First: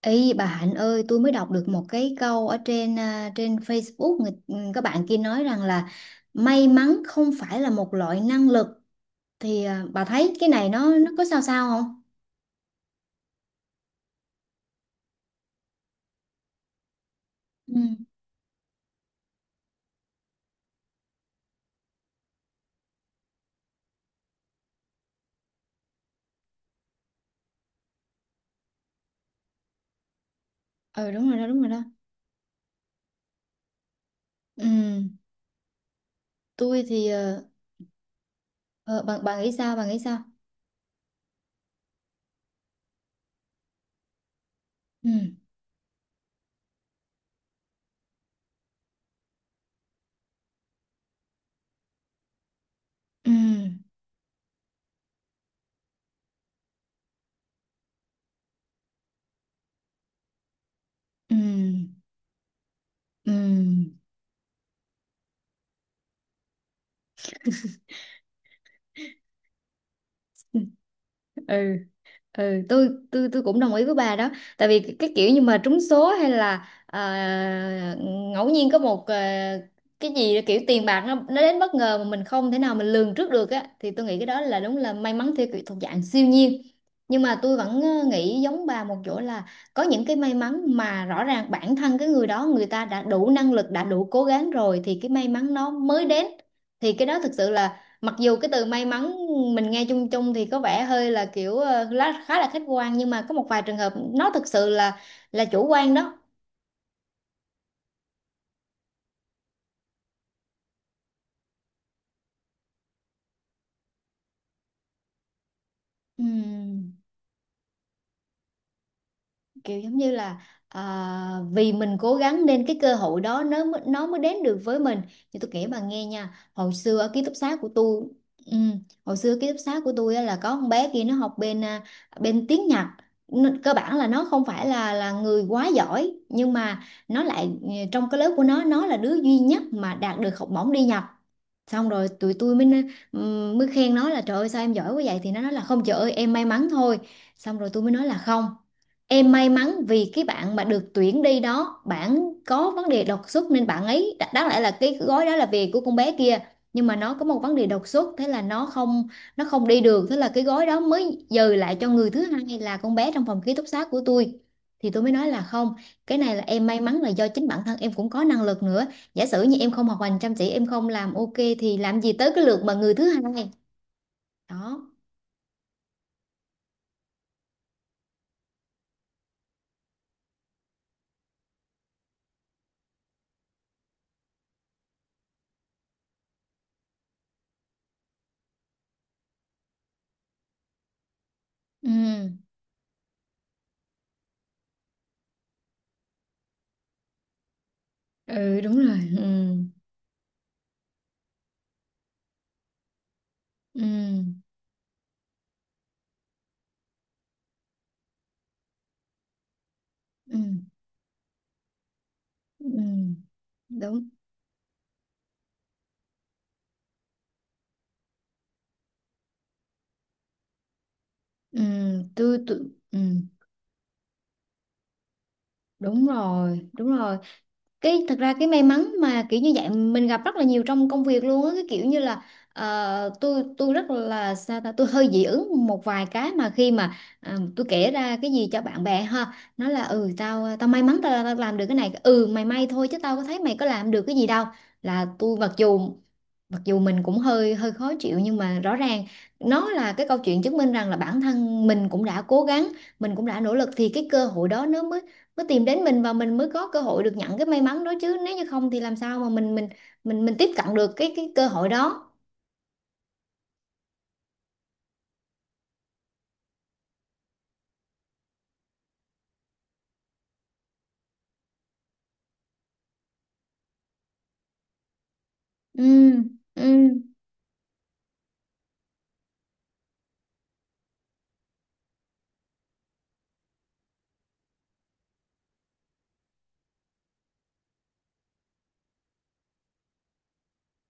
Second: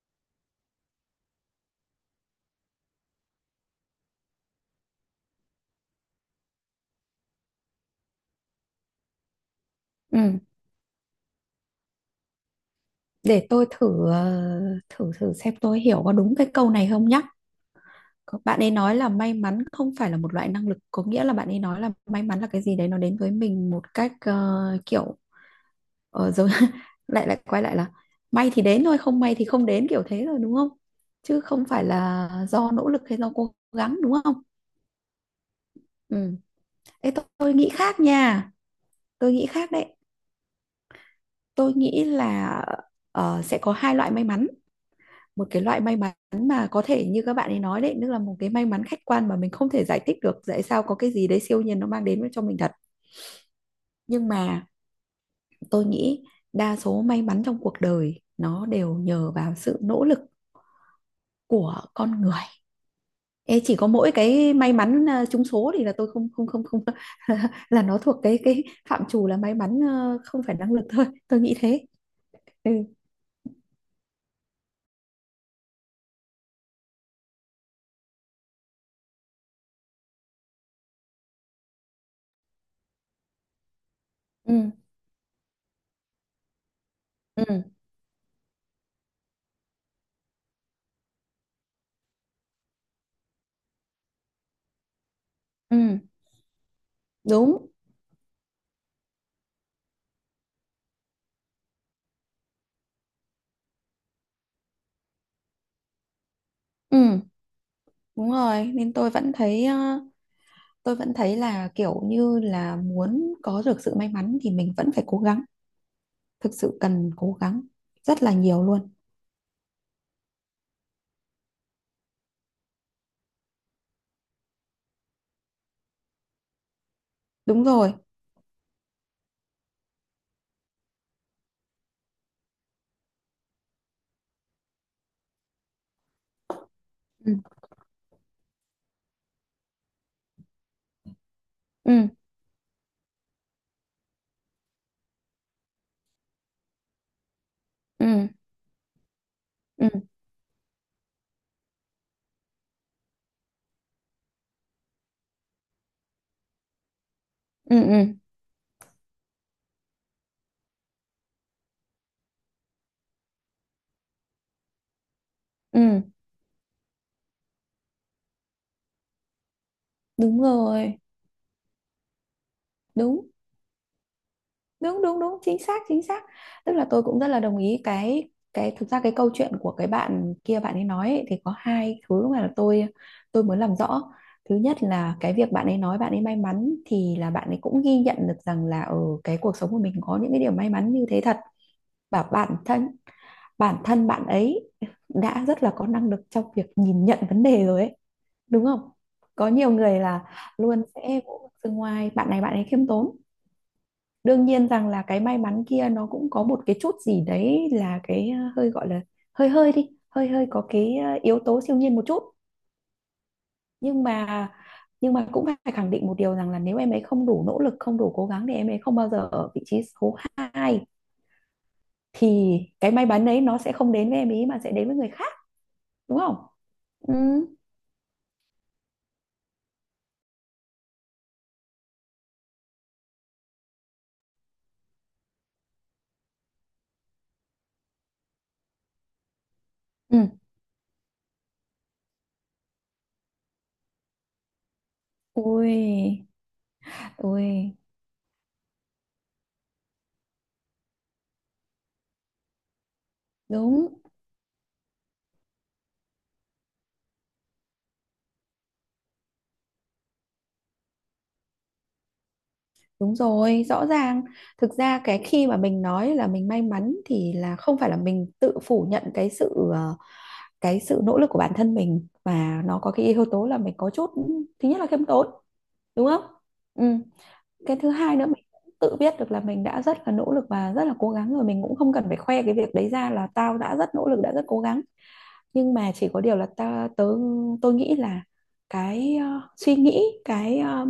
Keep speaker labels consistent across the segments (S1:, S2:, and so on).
S1: Ý bà Hạnh ơi, tôi mới đọc được một cái câu ở trên, trên Facebook, các bạn kia nói rằng là may mắn không phải là một loại năng lực, thì, bà thấy
S2: Ừ,
S1: cái này nó có sao sao không?
S2: để tôi thử ờ, thử thử xem tôi hiểu có đúng cái câu này không nhá.
S1: Ừ,
S2: Bạn ấy nói là may mắn không phải là một loại năng lực, có nghĩa là bạn ấy nói là may mắn là cái gì đấy nó đến với mình một cách kiểu giống lại lại quay lại là may thì đến thôi, không may thì không đến kiểu thế rồi đúng không?
S1: ừ đúng rồi
S2: Chứ
S1: đó, đúng
S2: không
S1: rồi đó.
S2: phải là do nỗ lực hay do cố gắng đúng không?
S1: Ừ,
S2: Ừ.
S1: tôi thì
S2: Ê, tôi, tôi nghĩ khác nha,
S1: ờ, bà,
S2: tôi
S1: bà
S2: nghĩ
S1: nghĩ
S2: khác
S1: sao, bà
S2: đấy.
S1: nghĩ sao?
S2: Tôi nghĩ là sẽ có hai loại may mắn,
S1: Ừ,
S2: một cái loại may mắn mà có thể như các bạn ấy nói đấy, tức là một cái may mắn khách quan mà mình không thể giải thích được tại sao có cái gì đấy siêu nhiên nó mang đến cho mình thật.
S1: ừ,
S2: Nhưng mà tôi nghĩ đa số may mắn trong cuộc đời nó đều nhờ vào sự nỗ lực
S1: ừ,
S2: của con người.
S1: ừ.
S2: Ê, chỉ có mỗi cái may mắn trúng số thì là tôi không không không không là nó thuộc cái phạm trù là may mắn không phải năng lực thôi. Tôi nghĩ
S1: ừ
S2: thế.
S1: ừ
S2: Ừ.
S1: tôi cũng đồng ý với bà đó, tại vì cái kiểu như mà trúng số hay là, ngẫu nhiên có một, cái gì kiểu tiền bạc nó đến bất ngờ mà mình không thể nào mình lường trước được á, thì tôi nghĩ cái đó là
S2: Ừ.
S1: đúng là may mắn theo kiểu thuộc dạng siêu nhiên. Nhưng mà tôi
S2: Ừ.
S1: vẫn nghĩ giống bà một chỗ là có những cái may mắn mà rõ ràng bản thân cái người đó, người ta đã đủ năng lực, đã đủ cố gắng rồi thì cái may mắn nó
S2: Ừ.
S1: mới đến. Thì cái đó thực sự
S2: Đúng.
S1: là, mặc dù cái từ may mắn mình nghe chung chung thì có vẻ hơi là kiểu, khá là khách quan, nhưng mà có một vài trường hợp nó thực sự là chủ quan đó.
S2: Ừ. Đúng rồi, nên tôi vẫn thấy là kiểu như là muốn có được sự may mắn thì mình vẫn phải cố gắng, thực sự
S1: Ừm.
S2: cần cố gắng rất là nhiều luôn.
S1: Kiểu giống như là, à, vì mình cố gắng nên cái cơ hội đó nó mới đến được với mình. Thì tôi kể bà nghe nha, hồi xưa ở ký túc xá
S2: Đúng
S1: của
S2: rồi.
S1: tôi, ừ, hồi xưa ký túc xá của tôi á là có con bé kia, nó học bên, bên tiếng Nhật. Cơ bản là nó không phải là người quá giỏi, nhưng mà nó
S2: Ừ,
S1: lại, trong cái lớp của nó là đứa duy nhất mà đạt được học bổng đi Nhật. Xong rồi
S2: ừ,
S1: tụi tôi mới mới khen nó là, trời ơi sao em giỏi quá vậy, thì nó nói là, không trời ơi em may mắn thôi. Xong rồi tôi mới nói là,
S2: ừ,
S1: không. Em may mắn
S2: ừ,
S1: vì cái bạn mà được tuyển đi đó, bạn có vấn đề đột xuất nên bạn ấy đáng lẽ là cái gói đó là về của con bé kia, nhưng mà nó có một vấn đề
S2: ừ,
S1: đột
S2: ừ,
S1: xuất, thế là nó không đi được, thế là cái gói đó mới dời lại cho người thứ hai là con bé trong phòng ký túc xá của tôi. Thì tôi mới nói là, không,
S2: ừ.
S1: cái này là em may mắn là do chính bản thân em cũng có năng lực nữa. Giả sử như em không học hành chăm
S2: Đúng
S1: chỉ, em không
S2: rồi,
S1: làm ok thì làm gì tới cái lượt mà người thứ
S2: đúng,
S1: hai. Đó.
S2: đúng, đúng, đúng, chính xác, chính xác. Tức là tôi cũng rất là đồng ý cái thực ra cái câu chuyện của cái bạn kia bạn ấy nói ấy, thì có hai thứ mà là tôi muốn làm rõ. Thứ nhất là cái việc bạn ấy nói bạn ấy may mắn thì là bạn ấy cũng ghi nhận được rằng là ở cái cuộc sống của mình có những cái điều may mắn như thế thật,
S1: Ừ.
S2: và bản thân bạn ấy đã rất là có năng lực trong việc nhìn nhận vấn đề rồi ấy,
S1: Ừ
S2: đúng
S1: đúng
S2: không?
S1: rồi. Ừ.
S2: Có nhiều người là luôn sẽ vỗ từ ngoài bạn này, bạn ấy khiêm tốn,
S1: Ừ.
S2: đương nhiên rằng là cái may mắn kia nó cũng có một cái chút gì đấy là cái hơi gọi là hơi hơi đi hơi
S1: Ừ.
S2: hơi có cái yếu tố siêu nhiên một chút.
S1: Ừ,
S2: nhưng
S1: đúng.
S2: mà nhưng mà cũng phải khẳng định một điều rằng là nếu em ấy không đủ nỗ lực không đủ cố gắng thì em ấy không bao giờ ở vị trí số hai,
S1: ừ,
S2: thì
S1: tôi, tôi
S2: cái
S1: ừ,
S2: may mắn đấy nó sẽ không đến với em ý mà sẽ đến với người khác,
S1: đúng
S2: đúng không?
S1: rồi, đúng
S2: Ừ,
S1: rồi. Cái thật ra cái may mắn mà kiểu như vậy mình gặp rất là nhiều trong công việc luôn á, cái kiểu như là, tôi rất là sao ta, tôi hơi dị ứng một vài cái mà khi mà, tôi kể ra cái gì cho bạn bè ha, nó là, ừ
S2: ừ.
S1: tao tao may mắn tao, tao làm được cái này, ừ mày may thôi chứ tao có thấy mày có làm được cái gì đâu. Là tôi mặc dù,
S2: Ui,
S1: mình cũng hơi hơi
S2: ui.
S1: khó chịu, nhưng mà rõ ràng nó là cái câu chuyện chứng minh rằng là bản thân mình cũng đã cố gắng, mình cũng đã nỗ lực thì
S2: Đúng,
S1: cái cơ hội đó nó mới mới tìm đến mình, và mình mới có cơ hội được nhận cái may mắn đó, chứ nếu như không thì làm sao mà mình tiếp cận được cái cơ hội đó.
S2: đúng rồi, rõ ràng. Thực ra cái khi mà mình nói là mình may mắn thì là không phải là mình tự phủ nhận cái sự nỗ lực của bản thân mình, và nó có cái yếu tố là mình có chút, thứ nhất là khiêm tốn, đúng
S1: Ừ,
S2: không?
S1: ừ,
S2: Ừ. Cái thứ hai nữa, mình cũng tự biết được là mình đã rất là nỗ lực và rất là cố gắng rồi, mình cũng không cần phải khoe cái việc đấy ra là tao đã rất nỗ lực đã rất cố gắng. Nhưng mà chỉ có điều là ta tớ tôi nghĩ là cái suy nghĩ cái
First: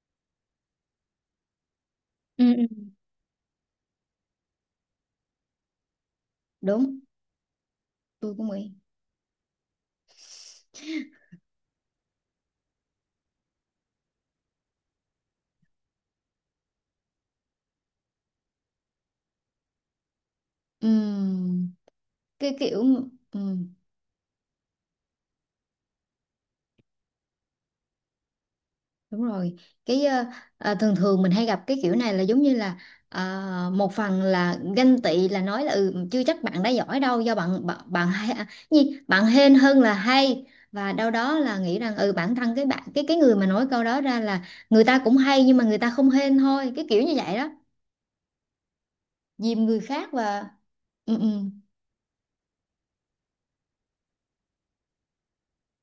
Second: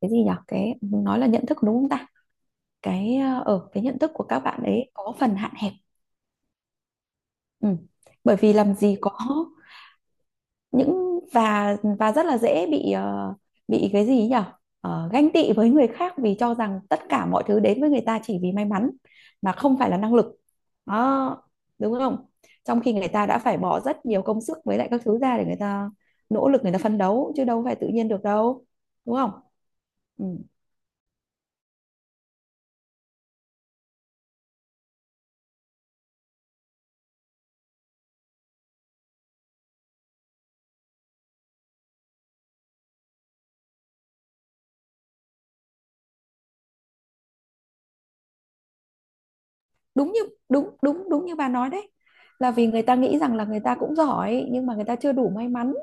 S2: cái gì nhở, cái nói là nhận thức, đúng không ta?
S1: ừ, ừ
S2: Cái ở cái nhận thức của các bạn ấy có phần hạn hẹp.
S1: đúng,
S2: Ừ.
S1: tôi
S2: Bởi
S1: cũng
S2: vì
S1: nghĩ.
S2: làm gì có những, và rất là dễ bị cái gì nhỉ, ganh tị với người khác vì cho rằng tất cả mọi thứ đến với người ta chỉ vì may mắn mà không phải là năng lực, đó,
S1: Ừ,
S2: đúng không?
S1: cái kiểu.
S2: Trong khi người ta đã
S1: Ừ.
S2: phải bỏ rất nhiều công sức với lại các thứ ra để người ta nỗ lực, người ta phấn đấu, chứ đâu phải tự nhiên được đâu, đúng
S1: Đúng
S2: không?
S1: rồi, cái ờ,
S2: Ừ.
S1: thường thường mình hay gặp cái kiểu này là giống như là, một phần là ganh tị, là nói là, ừ, chưa chắc bạn đã giỏi đâu, do bạn bạn, bạn hay, gì, bạn hên hơn là hay, và đâu đó là nghĩ rằng ừ, bản thân cái bạn cái người mà nói câu đó ra là, người ta cũng hay nhưng mà người ta không hên thôi, cái kiểu như vậy đó, dìm người khác
S2: đúng như
S1: và,
S2: Đúng, đúng,
S1: ừ,
S2: đúng như
S1: ừ.
S2: bà nói đấy, là vì người ta nghĩ rằng là người ta cũng giỏi nhưng mà người ta chưa đủ may mắn,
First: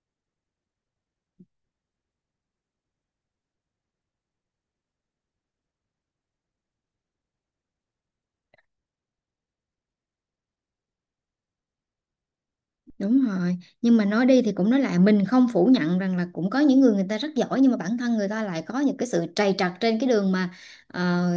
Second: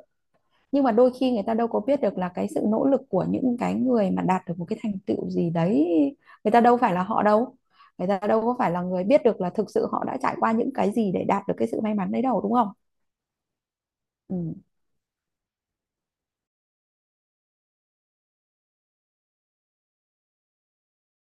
S2: nhưng mà đôi khi người ta đâu có biết được là cái sự nỗ lực của những cái người mà đạt được một cái thành tựu gì đấy, người ta đâu phải là họ đâu, người ta đâu có phải là người biết được là thực sự họ đã trải qua những cái gì để đạt được cái sự may mắn đấy đâu, đúng không?
S1: Đúng rồi, nhưng mà nói đi
S2: Ừ,
S1: thì cũng nói lại, mình không phủ nhận rằng là cũng có những người người ta rất giỏi, nhưng mà bản thân người ta lại có những cái sự trầy trật trên cái đường mà, ờ,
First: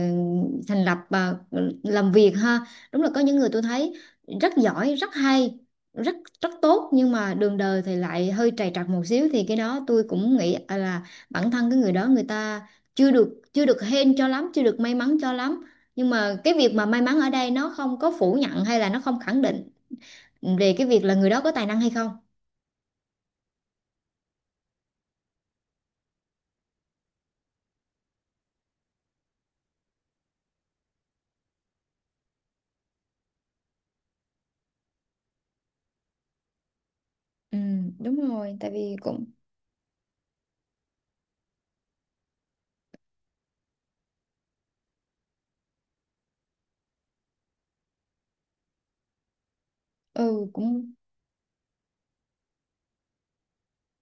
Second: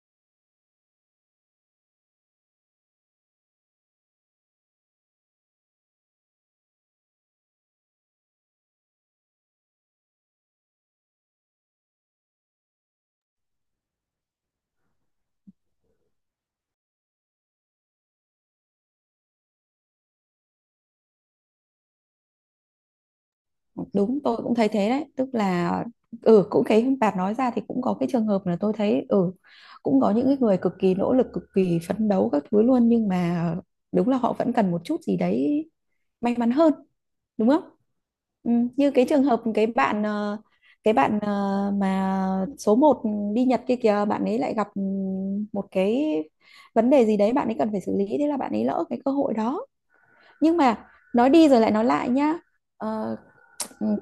S1: thành lập, làm việc ha. Đúng là có những người tôi thấy rất giỏi, rất hay, rất rất tốt, nhưng mà đường đời thì lại hơi trầy trật một xíu, thì cái đó tôi cũng nghĩ, là bản thân cái người đó, người ta chưa được hên cho lắm, chưa được may mắn cho lắm. Nhưng mà cái việc mà may mắn ở đây nó không có phủ nhận hay là nó không khẳng định về cái việc là người đó có tài năng hay không.
S2: đúng, tôi cũng thấy thế đấy, tức là ừ, cũng cái bạn nói ra thì cũng có cái trường hợp là tôi thấy ừ, cũng có những cái người cực kỳ nỗ lực cực kỳ phấn đấu các thứ luôn, nhưng mà đúng là họ vẫn cần một chút gì đấy may mắn hơn, đúng
S1: Ừ,
S2: không?
S1: đúng
S2: Ừ,
S1: rồi, tại
S2: như
S1: vì
S2: cái trường hợp cái bạn ờ, mà số một đi Nhật kia kìa, bạn ấy lại gặp một cái vấn đề gì đấy bạn ấy cần phải xử lý, thế là bạn ấy lỡ cái cơ hội đó. Nhưng mà
S1: cũng
S2: nói đi rồi lại nói lại nhá. Ờ,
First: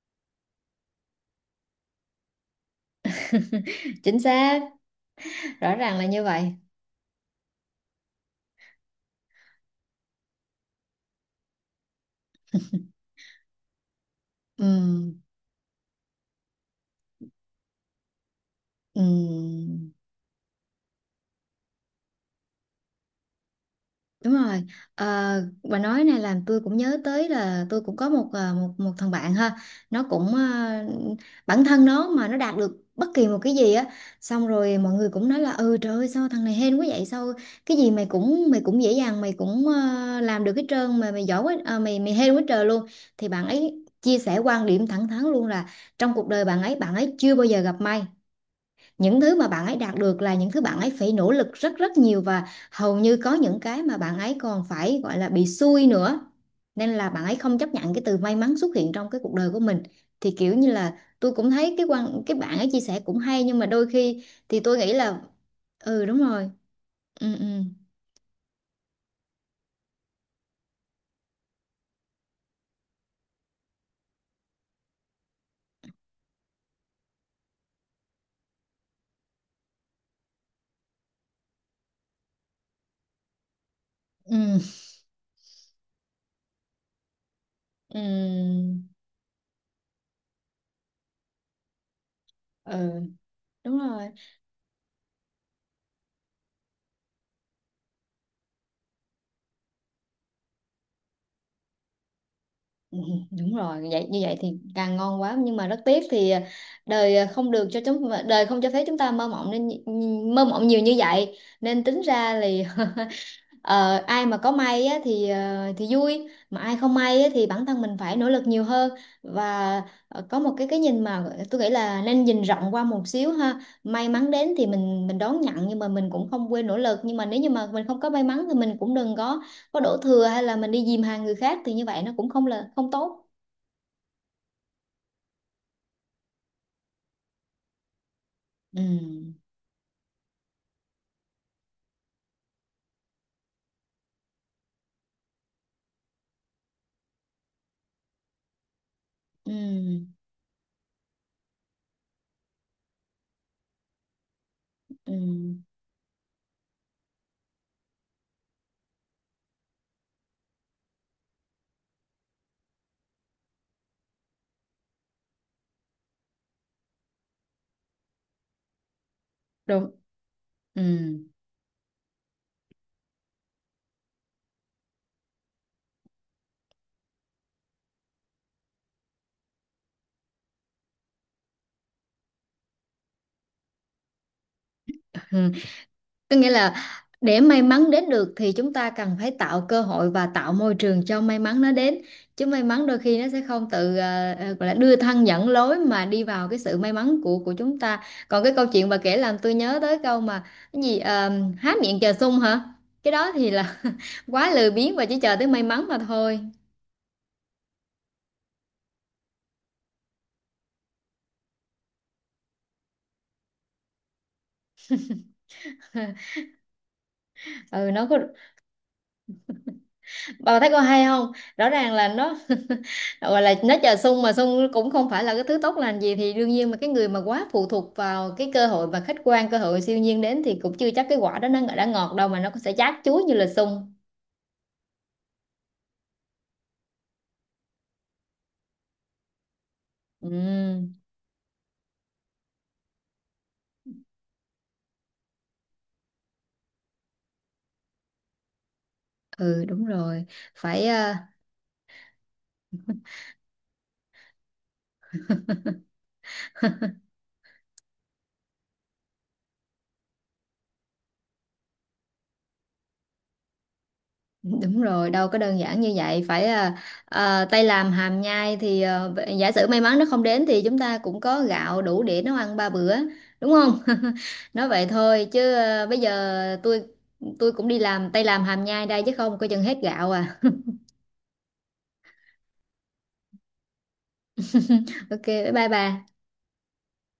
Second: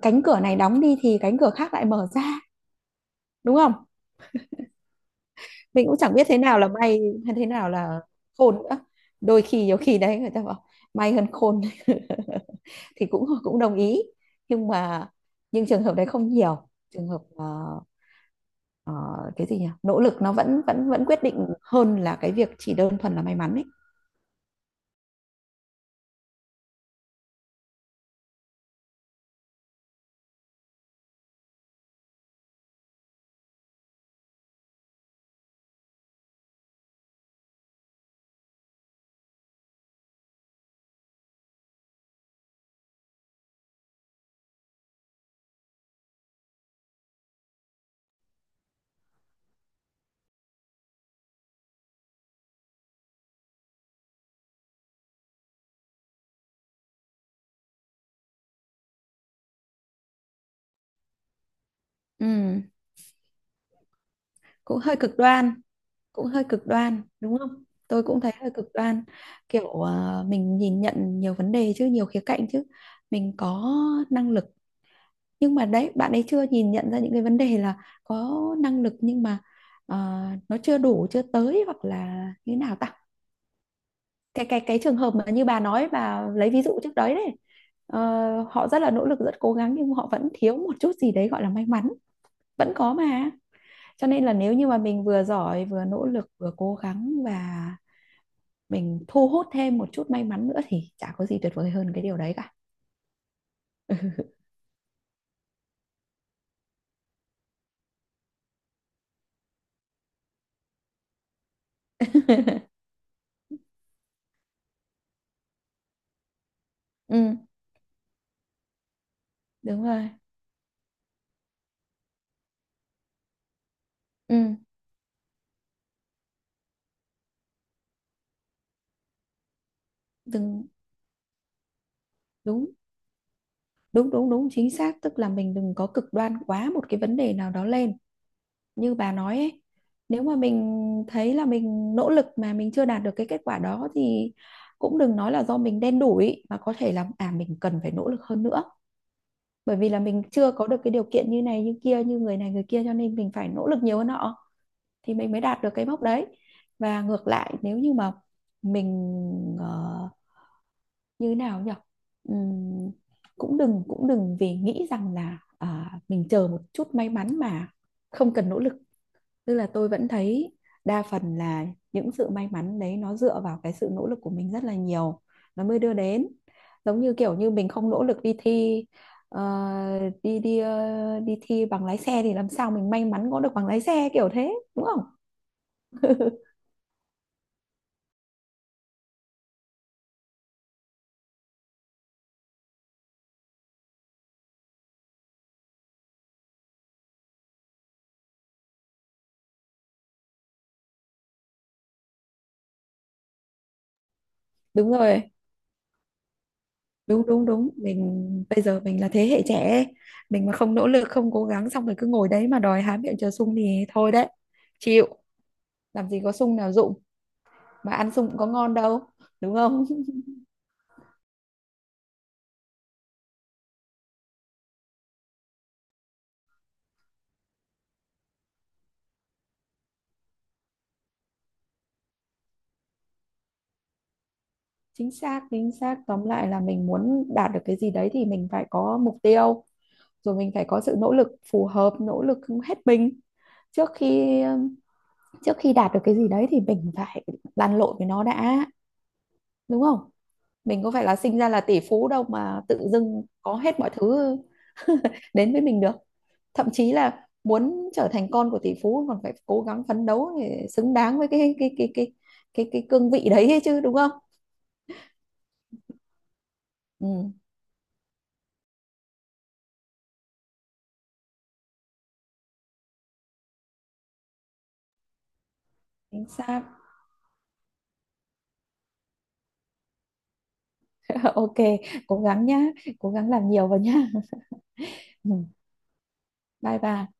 S2: Cánh cửa này đóng đi thì cánh cửa khác lại mở ra, đúng không?
S1: chính xác, rõ
S2: Mình cũng
S1: ràng là
S2: chẳng
S1: như
S2: biết thế
S1: vậy.
S2: nào là may hay thế nào là khôn nữa, đôi khi nhiều khi đấy người ta bảo may hơn khôn thì cũng cũng đồng ý, nhưng mà
S1: Ừm,
S2: trường hợp đấy không nhiều, trường hợp ờ, cái gì nhỉ,
S1: ừm.
S2: nỗ lực nó vẫn vẫn vẫn quyết định hơn là cái việc chỉ đơn thuần là may mắn ấy.
S1: Đúng rồi. Ờ, bà nói này làm tôi cũng nhớ tới là tôi cũng có một, ờ, một một thằng bạn ha. Nó cũng, bản thân nó mà nó đạt được bất kỳ một cái gì á, xong rồi mọi người cũng nói là, ừ trời ơi sao thằng này hên quá vậy, sao cái gì mày cũng, mày cũng dễ dàng, mày cũng, làm được hết trơn, mà mày giỏi quá, mày mày hên quá trời luôn. Thì bạn ấy chia sẻ quan điểm thẳng thắn luôn là, trong cuộc đời bạn ấy, chưa bao giờ gặp may, những thứ mà bạn ấy đạt được là những thứ bạn ấy phải nỗ lực rất rất nhiều, và hầu như có những cái mà bạn ấy còn phải gọi là bị xui nữa. Nên là bạn ấy không chấp nhận cái từ may mắn xuất hiện trong cái cuộc đời của mình. Thì kiểu như là tôi cũng thấy cái bạn
S2: Ừ,
S1: ấy chia sẻ cũng hay, nhưng mà đôi khi thì tôi
S2: cũng
S1: nghĩ
S2: hơi cực
S1: là,
S2: đoan
S1: ừ đúng
S2: cũng hơi
S1: rồi.
S2: cực đoan
S1: Ừ,
S2: đúng
S1: ừ,
S2: không, tôi cũng thấy hơi cực đoan. Kiểu mình nhìn nhận nhiều vấn đề chứ, nhiều khía cạnh chứ, mình có năng lực, nhưng mà đấy, bạn ấy chưa nhìn nhận ra những cái vấn đề là có năng lực nhưng mà ờ, nó chưa đủ, chưa tới, hoặc là như thế nào ta.
S1: ừ,
S2: Cái trường hợp mà như bà nói, bà lấy ví dụ trước đấy đấy, ờ,
S1: ừ,
S2: họ rất là nỗ lực, rất cố gắng, nhưng họ vẫn thiếu một chút gì đấy gọi là may mắn, vẫn
S1: ừ
S2: có mà.
S1: đúng
S2: Cho
S1: rồi.
S2: nên là nếu như mà mình vừa giỏi vừa nỗ lực vừa cố gắng và mình thu hút thêm một chút may mắn nữa thì chả có gì tuyệt vời hơn cái điều đấy cả.
S1: Ừ, đúng rồi, vậy như vậy thì càng ngon quá, nhưng mà rất tiếc thì, đời, à, không được cho chúng đời không cho phép chúng ta mơ mộng, nên mơ mộng nhiều như vậy nên tính ra thì Ờ, ai mà có may á thì, vui, mà ai không may á
S2: Ừ,
S1: thì bản thân mình phải nỗ lực nhiều hơn, và
S2: đúng rồi,
S1: có một cái nhìn mà tôi nghĩ là nên nhìn rộng qua một xíu ha, may mắn đến
S2: ừ,
S1: thì mình đón nhận, nhưng mà mình cũng không quên nỗ lực, nhưng mà nếu như mà mình không có may mắn thì mình cũng đừng có đổ thừa hay là
S2: đừng
S1: mình đi dìm hàng người khác, thì như vậy nó cũng không
S2: đúng,
S1: là không tốt.
S2: đúng, đúng, đúng, chính xác, tức là mình đừng có cực đoan quá một cái vấn đề nào đó lên. Như bà
S1: Ừ,
S2: nói ấy, nếu mà mình thấy là mình nỗ lực mà mình chưa đạt được cái kết quả đó thì cũng đừng nói là do mình đen đủi, mà có thể là à, mình cần phải nỗ lực hơn nữa,
S1: ừ,
S2: bởi vì là mình chưa có được cái điều kiện như này như kia, như người này người kia, cho nên mình phải nỗ lực nhiều hơn họ thì
S1: ừ
S2: mình mới đạt được cái mốc đấy. Và ngược lại, nếu như mà mình ờ, như thế nào nhỉ, ừm, cũng đừng vì nghĩ rằng là à, mình chờ một chút may mắn mà không cần nỗ lực, tức là tôi
S1: đúng,
S2: vẫn thấy
S1: ừ.
S2: đa phần là những sự may mắn đấy nó dựa vào cái sự nỗ lực của mình rất là nhiều, nó mới đưa đến, giống như kiểu như mình không nỗ lực đi thi ờ, đi đi ờ, đi thi bằng lái xe thì làm sao mình may mắn có được bằng lái xe kiểu thế, đúng không?
S1: Có nghĩa là, để may mắn đến được thì chúng ta cần phải tạo cơ hội và tạo môi trường cho may mắn nó đến. Chứ may mắn đôi khi nó sẽ không tự, gọi là đưa thân dẫn lối mà đi vào cái sự may mắn của chúng ta. Còn cái câu chuyện bà kể làm tôi nhớ tới câu mà, cái gì, há miệng chờ sung hả? Cái đó thì là quá lười
S2: Đúng
S1: biếng và chỉ
S2: rồi,
S1: chờ tới may mắn mà thôi.
S2: đúng, đúng, đúng, mình bây giờ mình là thế hệ trẻ ấy. Mình mà không nỗ lực không cố gắng xong rồi cứ ngồi đấy mà đòi há miệng chờ sung thì thôi đấy, chịu, làm gì có sung nào dụng,
S1: Ừ
S2: mà
S1: nó
S2: ăn
S1: có,
S2: sung cũng có ngon đâu, đúng không?
S1: bà thấy có hay không, rõ ràng là nó gọi là nó chờ sung, mà sung cũng không phải là cái thứ tốt lành gì, thì đương nhiên mà cái người mà quá phụ thuộc vào cái cơ hội và khách quan, cơ hội siêu nhiên đến thì cũng chưa chắc cái quả đó nó đã ngọt đâu, mà nó cũng sẽ chát chuối như là sung.
S2: Chính xác, chính xác, tóm lại là mình muốn đạt được cái gì đấy thì mình phải có mục tiêu, rồi mình phải có
S1: Ừ,
S2: sự nỗ lực phù hợp, nỗ lực hết mình, trước khi trước khi đạt được cái gì đấy thì mình phải lăn lộn với nó đã,
S1: ừ
S2: đúng
S1: đúng
S2: không?
S1: rồi,
S2: Mình
S1: phải,
S2: có phải là sinh ra là tỷ phú đâu mà tự dưng có hết mọi thứ đến với mình được, thậm chí là muốn trở thành con của tỷ phú còn phải cố gắng phấn đấu để xứng đáng với cái cương vị đấy ấy chứ, đúng không?
S1: Đúng rồi, đâu có đơn giản như vậy, phải,
S2: Ừ.
S1: tay làm hàm nhai thì, giả sử may mắn nó không đến thì chúng ta cũng có gạo đủ để nấu ăn 3 bữa, đúng không? Nói vậy thôi chứ, bây
S2: Chính
S1: giờ
S2: xác.
S1: tôi, cũng đi làm tay làm hàm nhai đây chứ không coi chừng hết gạo à.
S2: OK, cố gắng nhá, cố gắng làm nhiều vào nhá.
S1: Ok,
S2: Ừ,
S1: bye bye bà.
S2: bye bye.